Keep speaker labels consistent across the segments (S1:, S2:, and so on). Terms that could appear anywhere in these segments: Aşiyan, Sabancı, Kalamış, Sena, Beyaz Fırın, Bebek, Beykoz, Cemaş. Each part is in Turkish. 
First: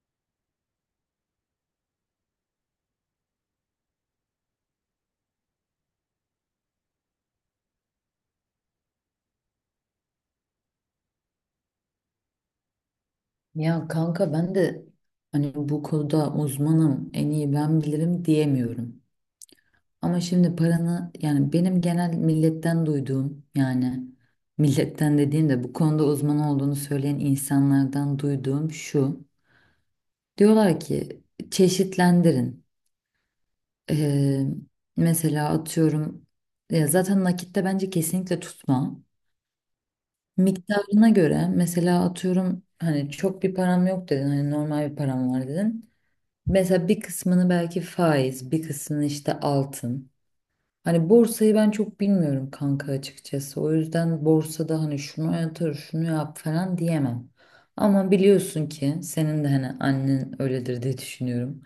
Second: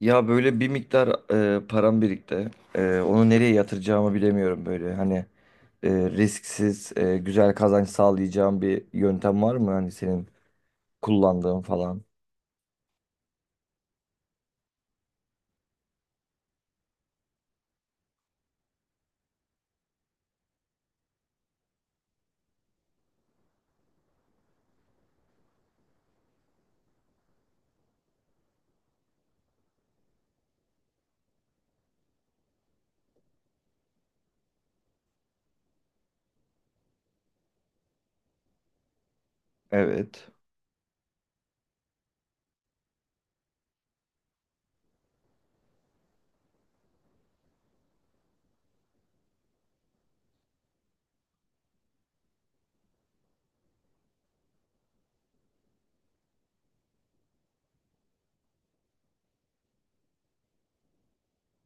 S1: Ya böyle bir miktar param birikti. Onu nereye yatıracağımı bilemiyorum böyle. Hani risksiz, güzel kazanç sağlayacağım bir yöntem var mı? Hani senin kullandığın falan.
S2: Ya kanka ben de hani bu konuda uzmanım, en iyi ben bilirim diyemiyorum. Ama şimdi paranı yani benim genel milletten duyduğum yani milletten dediğim de bu konuda uzman olduğunu söyleyen insanlardan duyduğum şu. Diyorlar ki çeşitlendirin. Ee, mesela atıyorum ya zaten nakitte bence kesinlikle tutma.
S1: Evet.
S2: Miktarına göre mesela atıyorum hani çok bir param yok dedin hani normal bir param var dedin. Mesela bir kısmını belki faiz, bir kısmını işte altın. Hani borsayı ben çok bilmiyorum kanka açıkçası. O yüzden borsada hani şunu yatır, şunu yap falan diyemem. Ama biliyorsun ki senin de hani annen öyledir diye düşünüyorum.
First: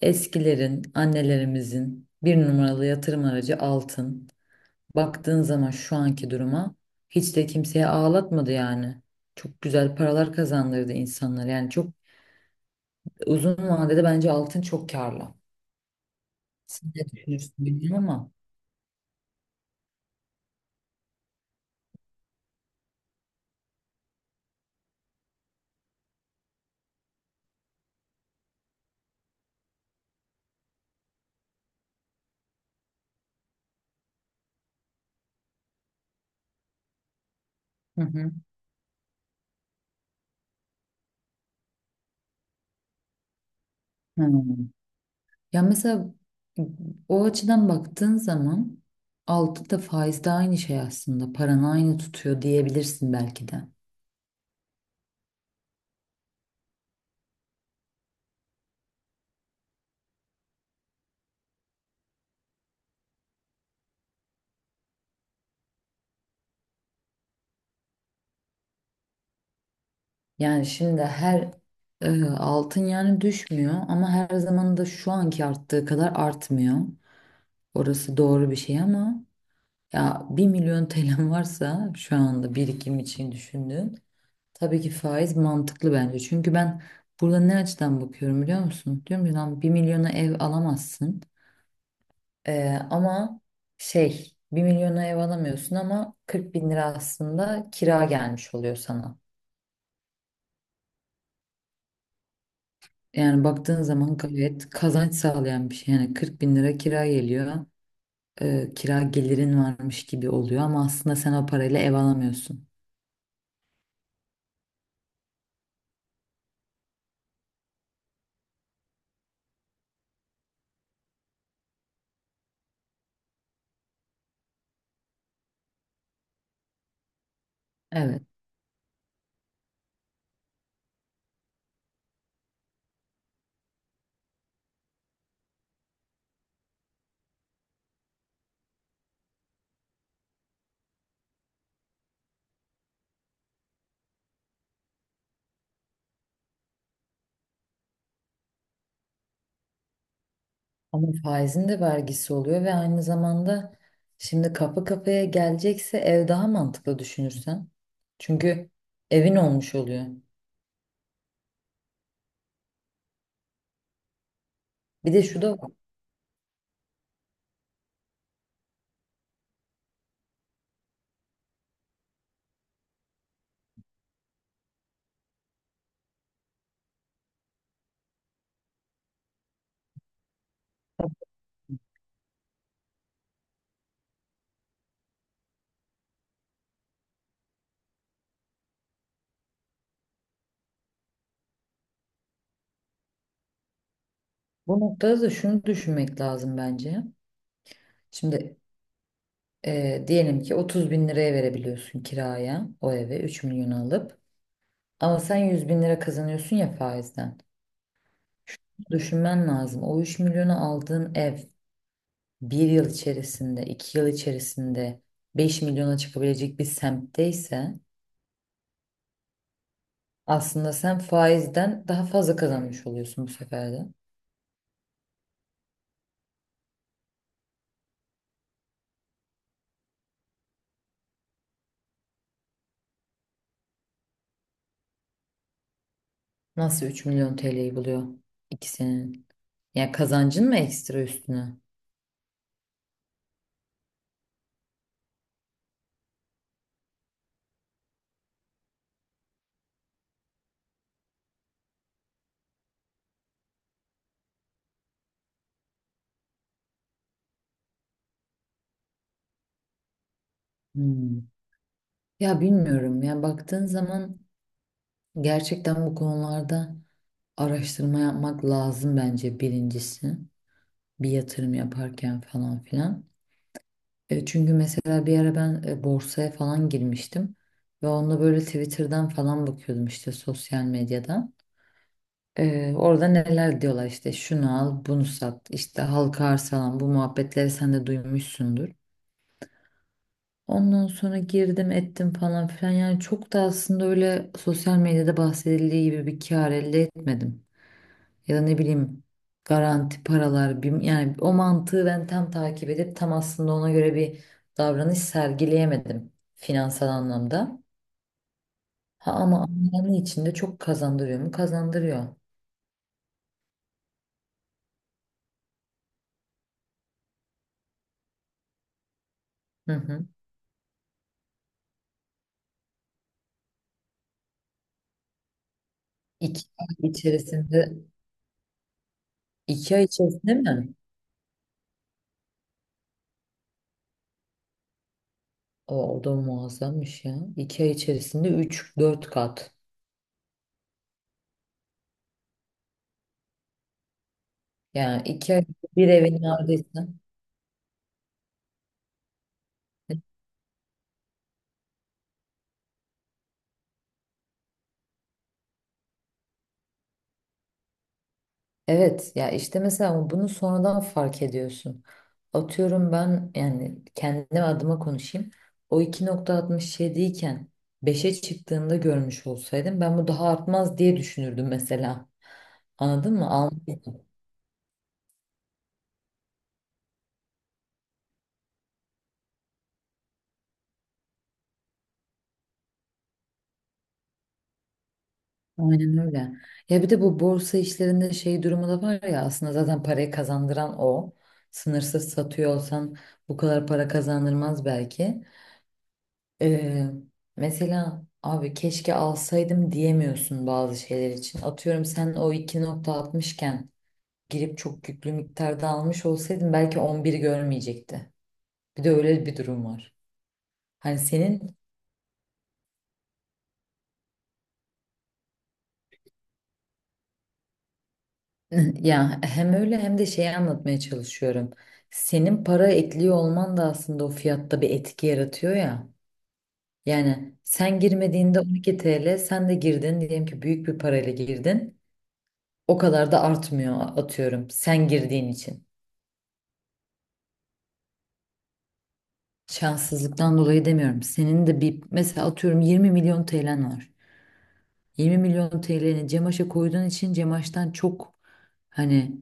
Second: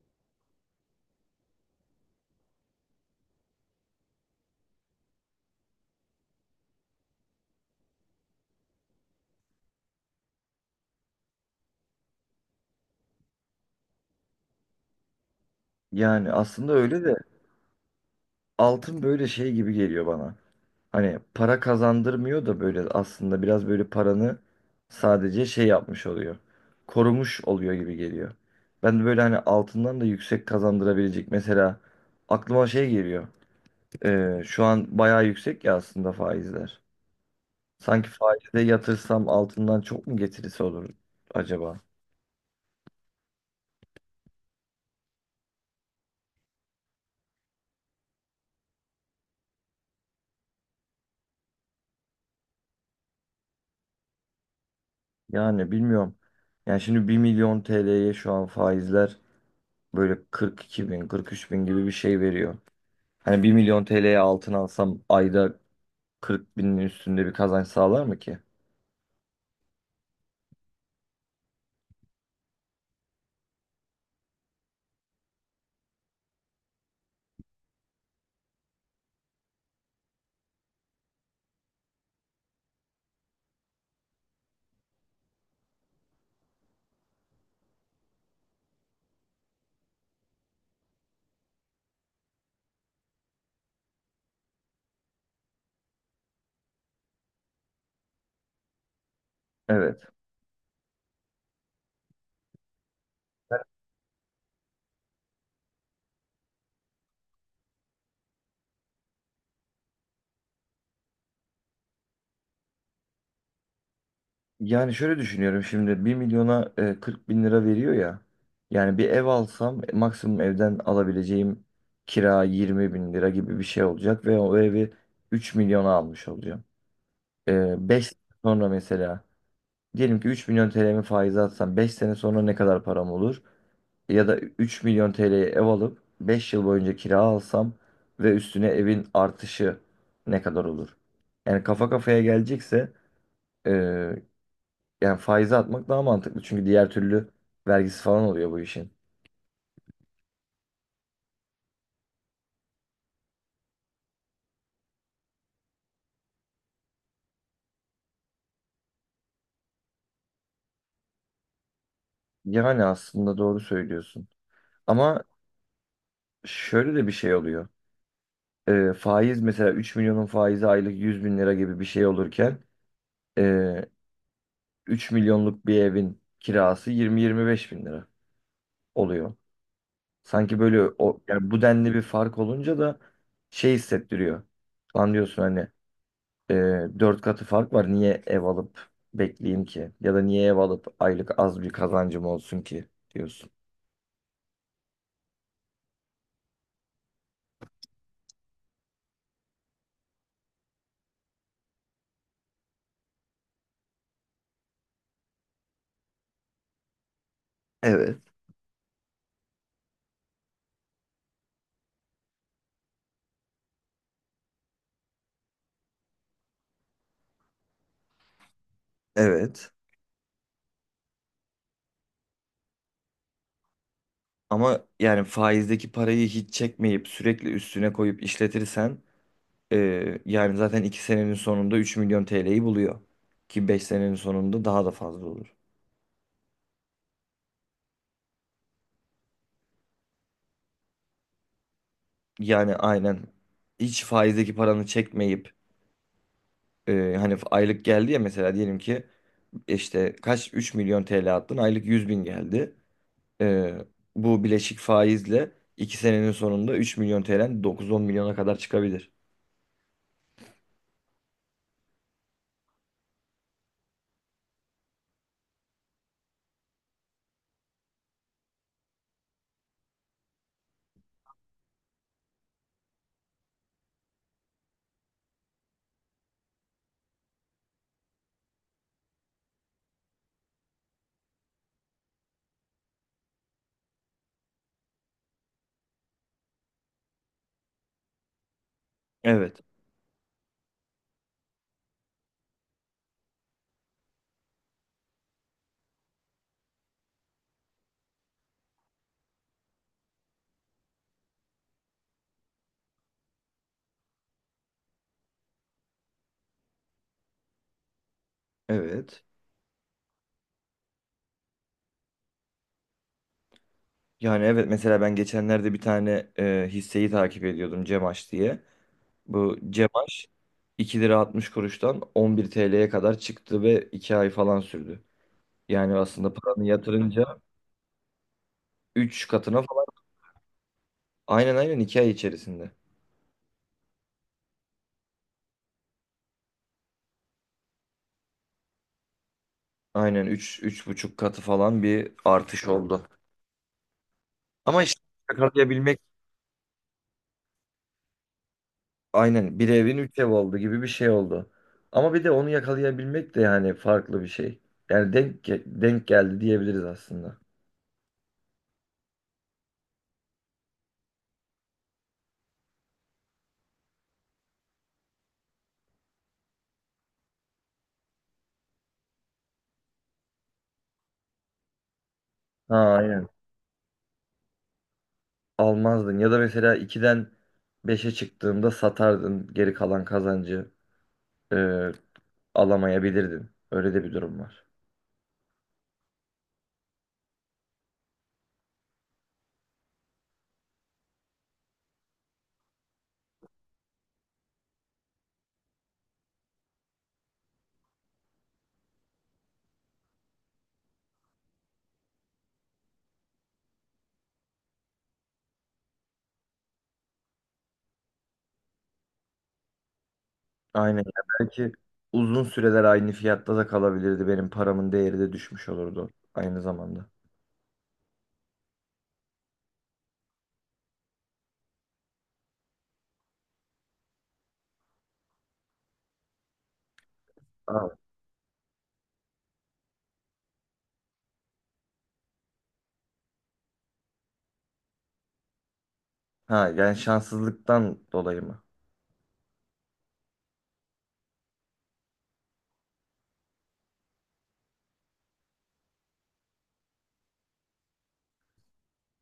S2: Eskilerin, annelerimizin bir numaralı yatırım aracı altın. Baktığın zaman şu anki duruma hiç de kimseye ağlatmadı yani. Çok güzel paralar kazandırdı insanlar. Yani çok uzun vadede bence altın çok karlı.
S1: Yani aslında
S2: Siz
S1: öyle
S2: de
S1: de
S2: düşünürsünüz değil ama.
S1: altın böyle şey gibi geliyor bana. Hani para kazandırmıyor da böyle aslında biraz böyle paranı sadece şey yapmış oluyor. Korumuş oluyor gibi geliyor. Ben de böyle hani altından da yüksek kazandırabilecek mesela aklıma şey geliyor. Şu an bayağı yüksek ya aslında faizler.
S2: Hı
S1: Sanki
S2: hı.
S1: faize yatırsam altından çok mu getirisi olur acaba?
S2: Hmm. Ya mesela o açıdan baktığın zaman altı da faiz de aynı şey aslında. Paranı aynı tutuyor diyebilirsin belki de.
S1: Yani bilmiyorum. Yani şimdi bir milyon TL'ye şu an faizler böyle 42 bin, 43 bin gibi bir şey veriyor. Hani bir milyon TL'ye altın alsam ayda 40 binin üstünde bir kazanç sağlar mı ki?
S2: Yani şimdi her altın yani düşmüyor ama her zaman da şu anki arttığı kadar artmıyor. Orası doğru bir şey ama ya bir milyon TL'm varsa şu anda birikim için düşündüğün. Tabii ki faiz mantıklı bence. Çünkü ben burada ne açıdan bakıyorum biliyor musun? Diyorum ki lan bir milyona ev alamazsın. Ama şey bir milyona ev alamıyorsun ama 40 bin lira aslında kira gelmiş oluyor sana.
S1: Evet.
S2: Yani baktığın zaman gayet kazanç sağlayan bir şey. Yani 40 bin lira kira geliyor. Kira gelirin varmış gibi oluyor ama aslında sen o parayla ev alamıyorsun.
S1: Yani şöyle düşünüyorum şimdi bir milyona 40 bin lira veriyor ya. Yani bir ev alsam maksimum evden alabileceğim kira 20 bin lira gibi bir şey olacak ve o evi 3 milyona almış olacağım. 5
S2: Evet.
S1: sonra mesela diyelim ki 3 milyon TL'mi faize atsam 5 sene sonra ne kadar param olur? Ya da 3 milyon TL'ye ev alıp 5 yıl boyunca kira alsam ve üstüne evin artışı ne kadar olur? Yani kafa kafaya gelecekse e, yani faize atmak daha mantıklı. Çünkü diğer türlü vergisi falan oluyor bu işin.
S2: Ama faizin de vergisi oluyor ve aynı zamanda şimdi kapı kapıya gelecekse ev daha mantıklı düşünürsen. Çünkü evin olmuş oluyor.
S1: Yani aslında doğru söylüyorsun.
S2: Bir de
S1: Ama
S2: şu da var.
S1: şöyle de bir şey oluyor. Faiz mesela 3 milyonun faizi aylık 100 bin lira gibi bir şey olurken e, 3 milyonluk bir evin kirası yirmi yirmi beş bin lira oluyor. Sanki böyle o yani bu denli bir fark olunca da şey hissettiriyor. Lan diyorsun hani e, 4 katı fark var niye ev alıp bekleyeyim ki? Ya da niye ev alıp aylık az bir kazancım olsun ki diyorsun.
S2: Bu noktada da şunu düşünmek lazım bence. Şimdi diyelim ki 30 bin liraya verebiliyorsun kiraya o eve 3 milyon alıp. Ama sen 100 bin lira kazanıyorsun ya faizden.
S1: Evet,
S2: Düşünmen lazım. O 3 milyonu aldığın ev bir yıl içerisinde, iki yıl içerisinde 5 milyona çıkabilecek bir semtte ise
S1: evet.
S2: aslında sen faizden daha fazla kazanmış oluyorsun bu sefer de.
S1: Ama yani faizdeki parayı hiç çekmeyip sürekli üstüne koyup işletirsen yani zaten 2 senenin sonunda 3 milyon TL'yi buluyor. Ki 5 senenin sonunda daha da fazla olur.
S2: Nasıl 3 milyon TL'yi buluyor ikisinin? Ya kazancın mı ekstra üstüne?
S1: Yani aynen hiç faizdeki paranı çekmeyip hani aylık geldi ya mesela diyelim ki işte kaç 3 milyon TL attın aylık 100 bin geldi. Ee, bu bileşik faizle 2 senenin sonunda 3 milyon TL'den dokuz on milyona kadar çıkabilir.
S2: Hmm. Ya bilmiyorum ya baktığın zaman gerçekten bu konularda araştırma yapmak lazım bence birincisi. Bir yatırım yaparken falan filan. Çünkü mesela bir ara ben borsaya falan girmiştim ve onda böyle Twitter'dan falan bakıyordum işte sosyal medyadan. Orada neler diyorlar işte şunu al, bunu sat, işte halka arz falan bu muhabbetleri sen de duymuşsundur.
S1: Evet.
S2: Ondan sonra girdim ettim falan filan yani çok da aslında öyle sosyal medyada bahsedildiği gibi bir kar elde etmedim. Ya da ne bileyim garanti paralar bir, yani o mantığı ben tam takip edip tam aslında ona göre bir davranış sergileyemedim finansal anlamda. Ha
S1: Evet.
S2: ama anlamı içinde çok kazandırıyor mu? Kazandırıyor.
S1: Yani evet mesela ben geçenlerde bir tane hisseyi takip ediyordum Cemaş diye. Bu
S2: Hı hı.
S1: Cebaş 2 lira 60 kuruştan 11 TL'ye kadar çıktı ve 2 ay falan sürdü. Yani aslında
S2: İki
S1: paranı
S2: ay
S1: yatırınca
S2: içerisinde
S1: 3 katına
S2: iki ay
S1: falan,
S2: içerisinde mi?
S1: aynen aynen, 2 ay içerisinde.
S2: O da muazzammış ya. İki ay içerisinde üç dört kat.
S1: Aynen üç buçuk katı falan bir artış oldu. Ama işte
S2: Yani iki ay bir
S1: yakalayabilmek,
S2: evin neredeyse.
S1: aynen bir evin 3 ev oldu gibi bir şey oldu. Ama bir de onu yakalayabilmek de yani farklı bir şey. Yani denk geldi diyebiliriz aslında.
S2: Evet ya işte mesela bunu sonradan fark ediyorsun. Atıyorum ben yani kendim adıma konuşayım. O 2,67 iken beşe çıktığında görmüş olsaydım ben bu daha artmaz diye düşünürdüm mesela.
S1: Ha
S2: Anladın mı?
S1: aynen. Almazdın. Ya da mesela 2'den beşe çıktığında satardın. Geri kalan kazancı e, alamayabilirdin. Öyle de bir durum var.
S2: Aynen öyle. Ya bir de bu borsa işlerinde şey durumu da var ya aslında zaten parayı kazandıran o. Sınırsız satıyor olsan bu kadar para kazandırmaz belki. Ee, mesela abi keşke alsaydım diyemiyorsun bazı şeyler için. Atıyorum sen o 2,60 iken girip çok yüklü miktarda almış olsaydın belki 11 görmeyecekti. Bir de öyle bir durum var.
S1: Aynen.
S2: Hani
S1: Ya
S2: senin
S1: belki uzun süreler aynı fiyatta da kalabilirdi. Benim paramın değeri de düşmüş olurdu aynı zamanda.
S2: ya hem öyle hem de şeyi anlatmaya çalışıyorum. Senin para ekliyor olman da aslında o fiyatta bir etki yaratıyor ya. Yani sen
S1: Ha,
S2: girmediğinde 12 TL, sen de girdin diyelim ki büyük bir parayla girdin. O kadar da artmıyor atıyorum sen girdiğin için.
S1: ha, yani şanssızlıktan dolayı mı?
S2: Şanssızlıktan dolayı demiyorum. Senin de bir mesela atıyorum 20 milyon TL'n var. 20 milyon TL'ni Cemaş'a koyduğun için Cemaş'tan çok hani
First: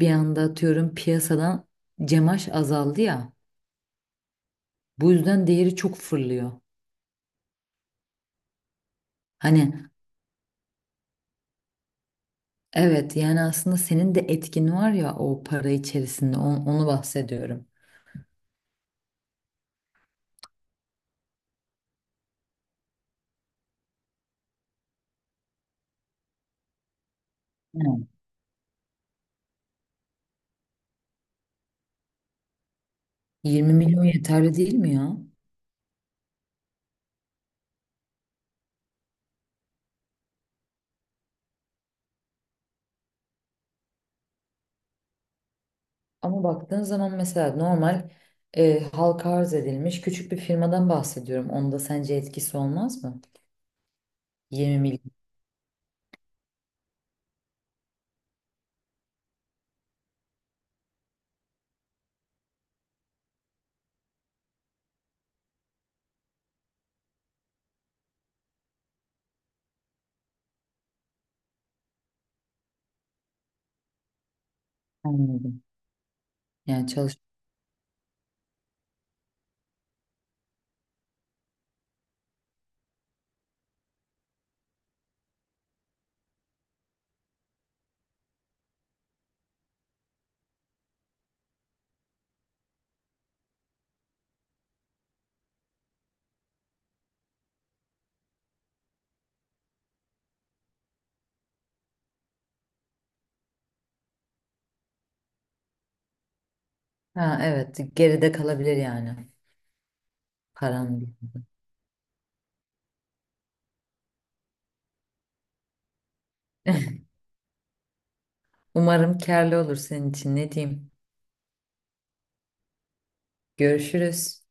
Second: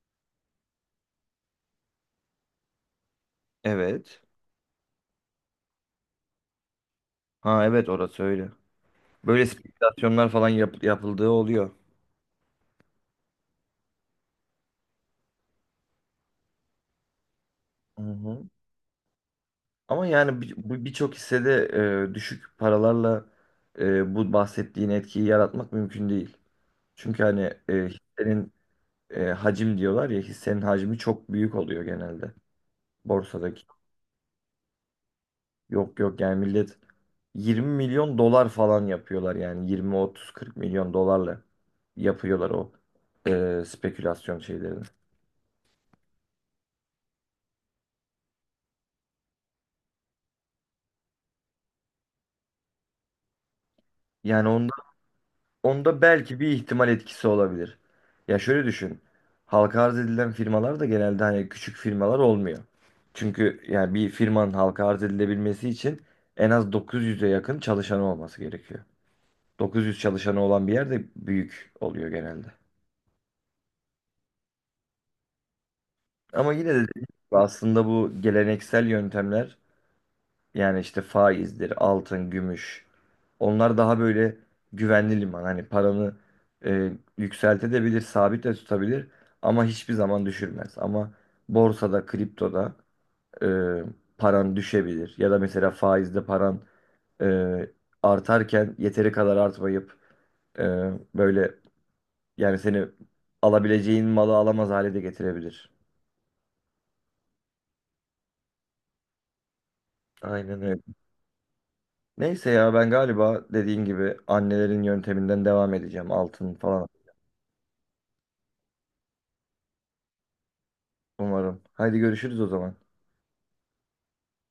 S2: bir anda atıyorum piyasadan Cemaş azaldı ya.
S1: Evet.
S2: Bu yüzden değeri çok fırlıyor.
S1: Ha evet, orası öyle. Böyle
S2: Hani
S1: spekülasyonlar falan yapıldığı oluyor.
S2: evet yani aslında senin de etkin var ya o para içerisinde onu bahsediyorum.
S1: Hı hı. Ama yani birçok hissede düşük paralarla bu bahsettiğin etkiyi yaratmak mümkün değil. Çünkü hani
S2: Evet.
S1: hissenin hacim diyorlar ya, hissenin hacmi çok büyük oluyor genelde borsadaki.
S2: 20 milyon yeterli değil mi ya?
S1: Yok, yok, yani millet 20 milyon dolar falan yapıyorlar, yani 20 30 40 milyon dolarla yapıyorlar o spekülasyon şeylerini.
S2: Ama baktığın zaman mesela normal halka arz edilmiş küçük bir firmadan bahsediyorum. Onda sence etkisi olmaz mı?
S1: Yani onun
S2: 20 milyon.
S1: Onda belki bir ihtimal etkisi olabilir. Ya şöyle düşün. Halka arz edilen firmalar da genelde hani küçük firmalar olmuyor. Çünkü yani bir firmanın halka arz edilebilmesi için en az 900'e yakın çalışanı olması gerekiyor. 900 çalışanı olan bir yerde büyük oluyor genelde.
S2: Anladım.
S1: Ama yine de
S2: Yani
S1: dediğim
S2: çalış.
S1: gibi aslında bu geleneksel yöntemler, yani işte faizdir, altın, gümüş. Onlar daha böyle güvenli liman. Hani paranı e, yükseltebilir, sabit de tutabilir ama hiçbir zaman düşürmez. Ama borsada, kriptoda e, paran düşebilir. Ya da mesela faizde paran e, artarken yeteri kadar artmayıp e, böyle yani seni alabileceğin malı alamaz hale de getirebilir.
S2: Ha evet geride kalabilir yani
S1: Aynen öyle.
S2: paran.
S1: Neyse ya, ben galiba dediğin gibi annelerin yönteminden devam edeceğim, altın falan.
S2: Umarım karlı olur senin için ne diyeyim.
S1: Umarım. Haydi görüşürüz o zaman.
S2: Görüşürüz.